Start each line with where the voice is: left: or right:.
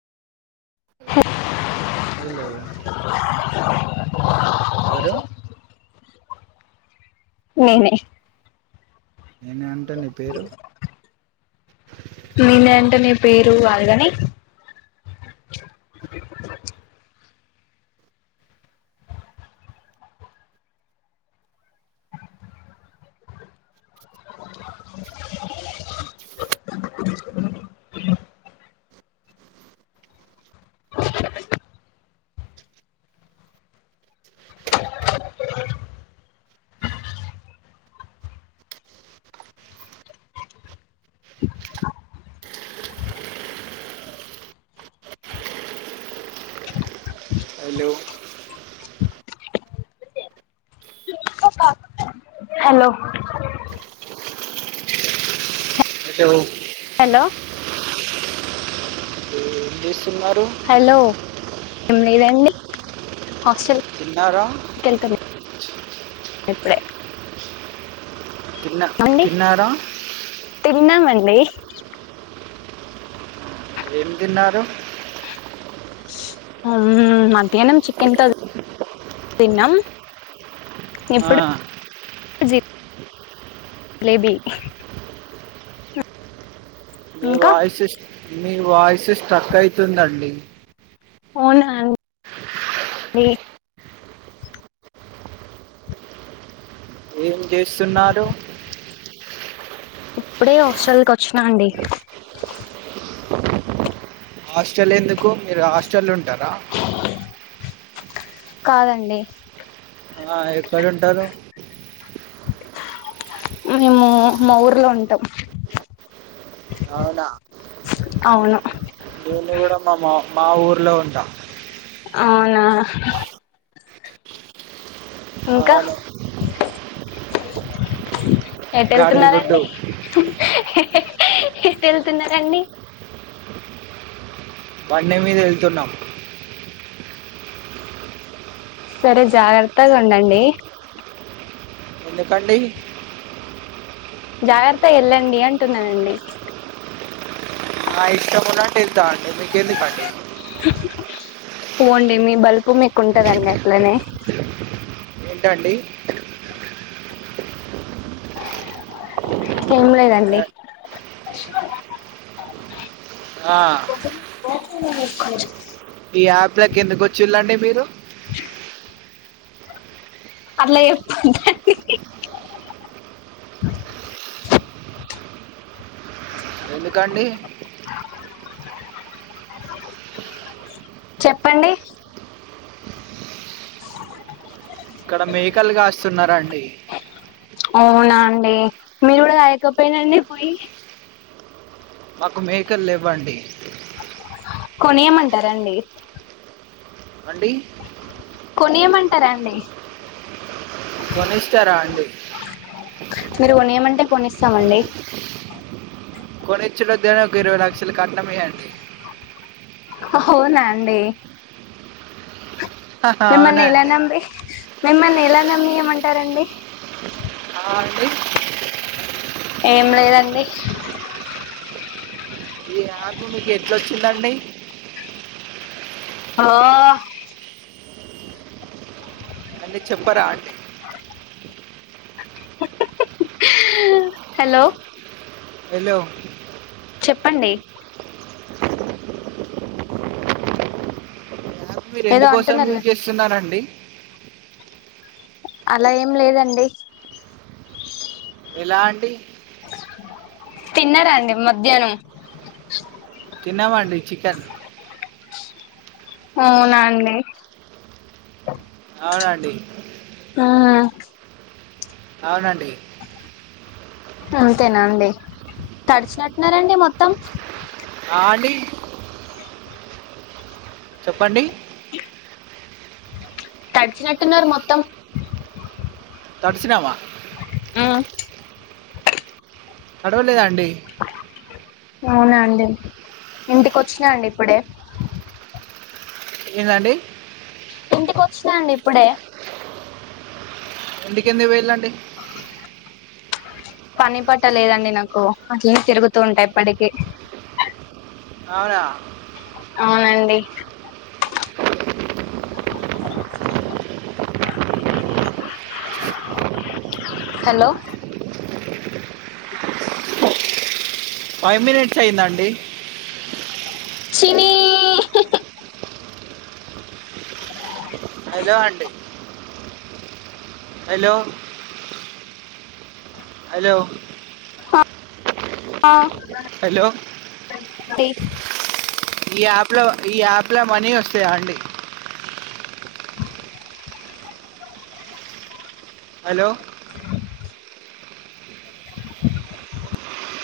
right: hello ఎవరు
left: నేనే
right: నేనే అంట నీ పేరు
left: మినెంటనే పేరు వాళ్లదని
right: హలో
left: హలో
right: ఏదో
left: హలో
right: ఏం చేస్తున్నారు
left: హలో ఏం లేదండి హాస్టల్
right: తిన్నారా
left: ఇప్పుడే
right: తిన్నా
left: అండి
right: తిన్నారా
left: తిన్నామండి
right: ఏం తిన్నారు
left: మ్మ్ మధ్యానం చికెన్ తో తిన్నాం
right: ఆ
left: ఇప్పుడు జిలేబీ
right: మీ
left: ఇంకా
right: వాయిస్ మీ వాయిస్ స్ట్రక్ అయితుందండి
left: అవునా అండి
right: ఏం చేస్తున్నారు
left: ఇప్పుడే హాస్టల్ కి వచ్చినా అండి
right: హాస్టల్ ఎందుకు మీరు హాస్టల్లో ఉంటారా
left: కాదండి
right: ఆ ఎక్కడ ఉంటారు
left: మ్మ్ మా మా ఊర్లో ఉంటాం
right: అవునా
left: అవును
right: నేను కూడా మా మా ఊరిలో ఉంటా
left: అవునా ఇంకా
right: అవును
left: ఎటు
right: గాడిదిగుడ్డు
left: ఎళ్తున్నారండి ఎటు వెళ్తున్నారండి
right: బండి మీద వెళ్తున్నాం
left: సరే జాగ్రత్తగా ఉండండి
right: ఎందుకండి
left: జాగ్రత్త వెళ్ళండి అంటున్నానండి
right: నా ఇష్టమున్నటు వెళ్తామండి మీకేందుకు అండి
left: పో అండి మీ బలుపు మీకు ఉంటదండి అట్లనే
right: ఏంటండి
left: ఏం లేదండి
right: ఆ
left: మ్మ్ కొంచెం
right: ఈ యాప్లోకి ఎందుకు వచ్చిళ్ళండి మీరు
left: అట్లా ఎప్పుడు [inaudible]
right: ఎందుకండి
left: చెప్పండి
right: ఇక్కడ మేకలు కాస్తున్నారండి
left: అవునా అండి మీరు కూడా కాయకపోయినండి పోయి
right: మాకు మేకలు లేవండి
left: కొనియమంటరాండి
right: అండి
left: కొనియమంటరా అండి
right: కొనిస్తారా అండి
left: మీరు కొనియమంటే కొనిస్తామండి
right: కొనిచ్చుడు వద్దు కానీ ఒక ఇరవై లక్షలు కట్నమియండి
left: అవునాండి మిమ్మల్ని ఎలా
right: అవునండి
left: నమ్మి మిమ్మల్ని ఎలా నమ్మియామంటారండి
right: ఆ అండి
left: ఏం లేదండి
right: ఈ యాపు మీకు ఎట్లొచ్చిందండి
left: ఓ
right: అంటే చెప్పరాండి
left: హలో
right: హలో
left: చెప్పండి
right: ఈ మీరు
left: ఏదో
right: ఎందుకోసం
left: అంటున్నారు కదా
right: యూజ్ చేస్తున్నారండి
left: అలా ఏం లేదండి
right: ఎలా అండి
left: తిన్నారాండి మధ్యాహ్నం
right: తిన్నామండి చికెన్
left: అవునాండి
right: అవునండి
left: ఉమ్మ్
right: అవునండి
left: అంతేనాండి తడిచినట్టున్నారండి మొత్తం
right: ఆ అండి చెప్పండి
left: తడిచినట్టున్నారు మొత్తం
right: తడిసినామా
left: ఆ
right: తడవలేదా అండి
left: అవునా అండి ఇంటికి వచ్చినా అండి ఇప్పుడే
right: ఏందండి
left: ఇంటికి వచ్చినండి ఇప్పుడే
right: ఇంటికి ఎందుకు పోయిళ్ళండి
left: [inaudible] పని పాటలేదండి నాకు అట్లనే తిరుగుతూ ఉంటా ఎప్పటికి
right: అవునా
left: అవునండి [inaudible] హలో
right: ఫైవ్ మినిట్స్ అయీదండి
left: చినీ [inaudible]
right: హలో అండి హలో హలో
left: అ ఆ
right: హలో
left: టీ
right: ఈ యాప్లో మనీ వస్తాయా అండి.. హలో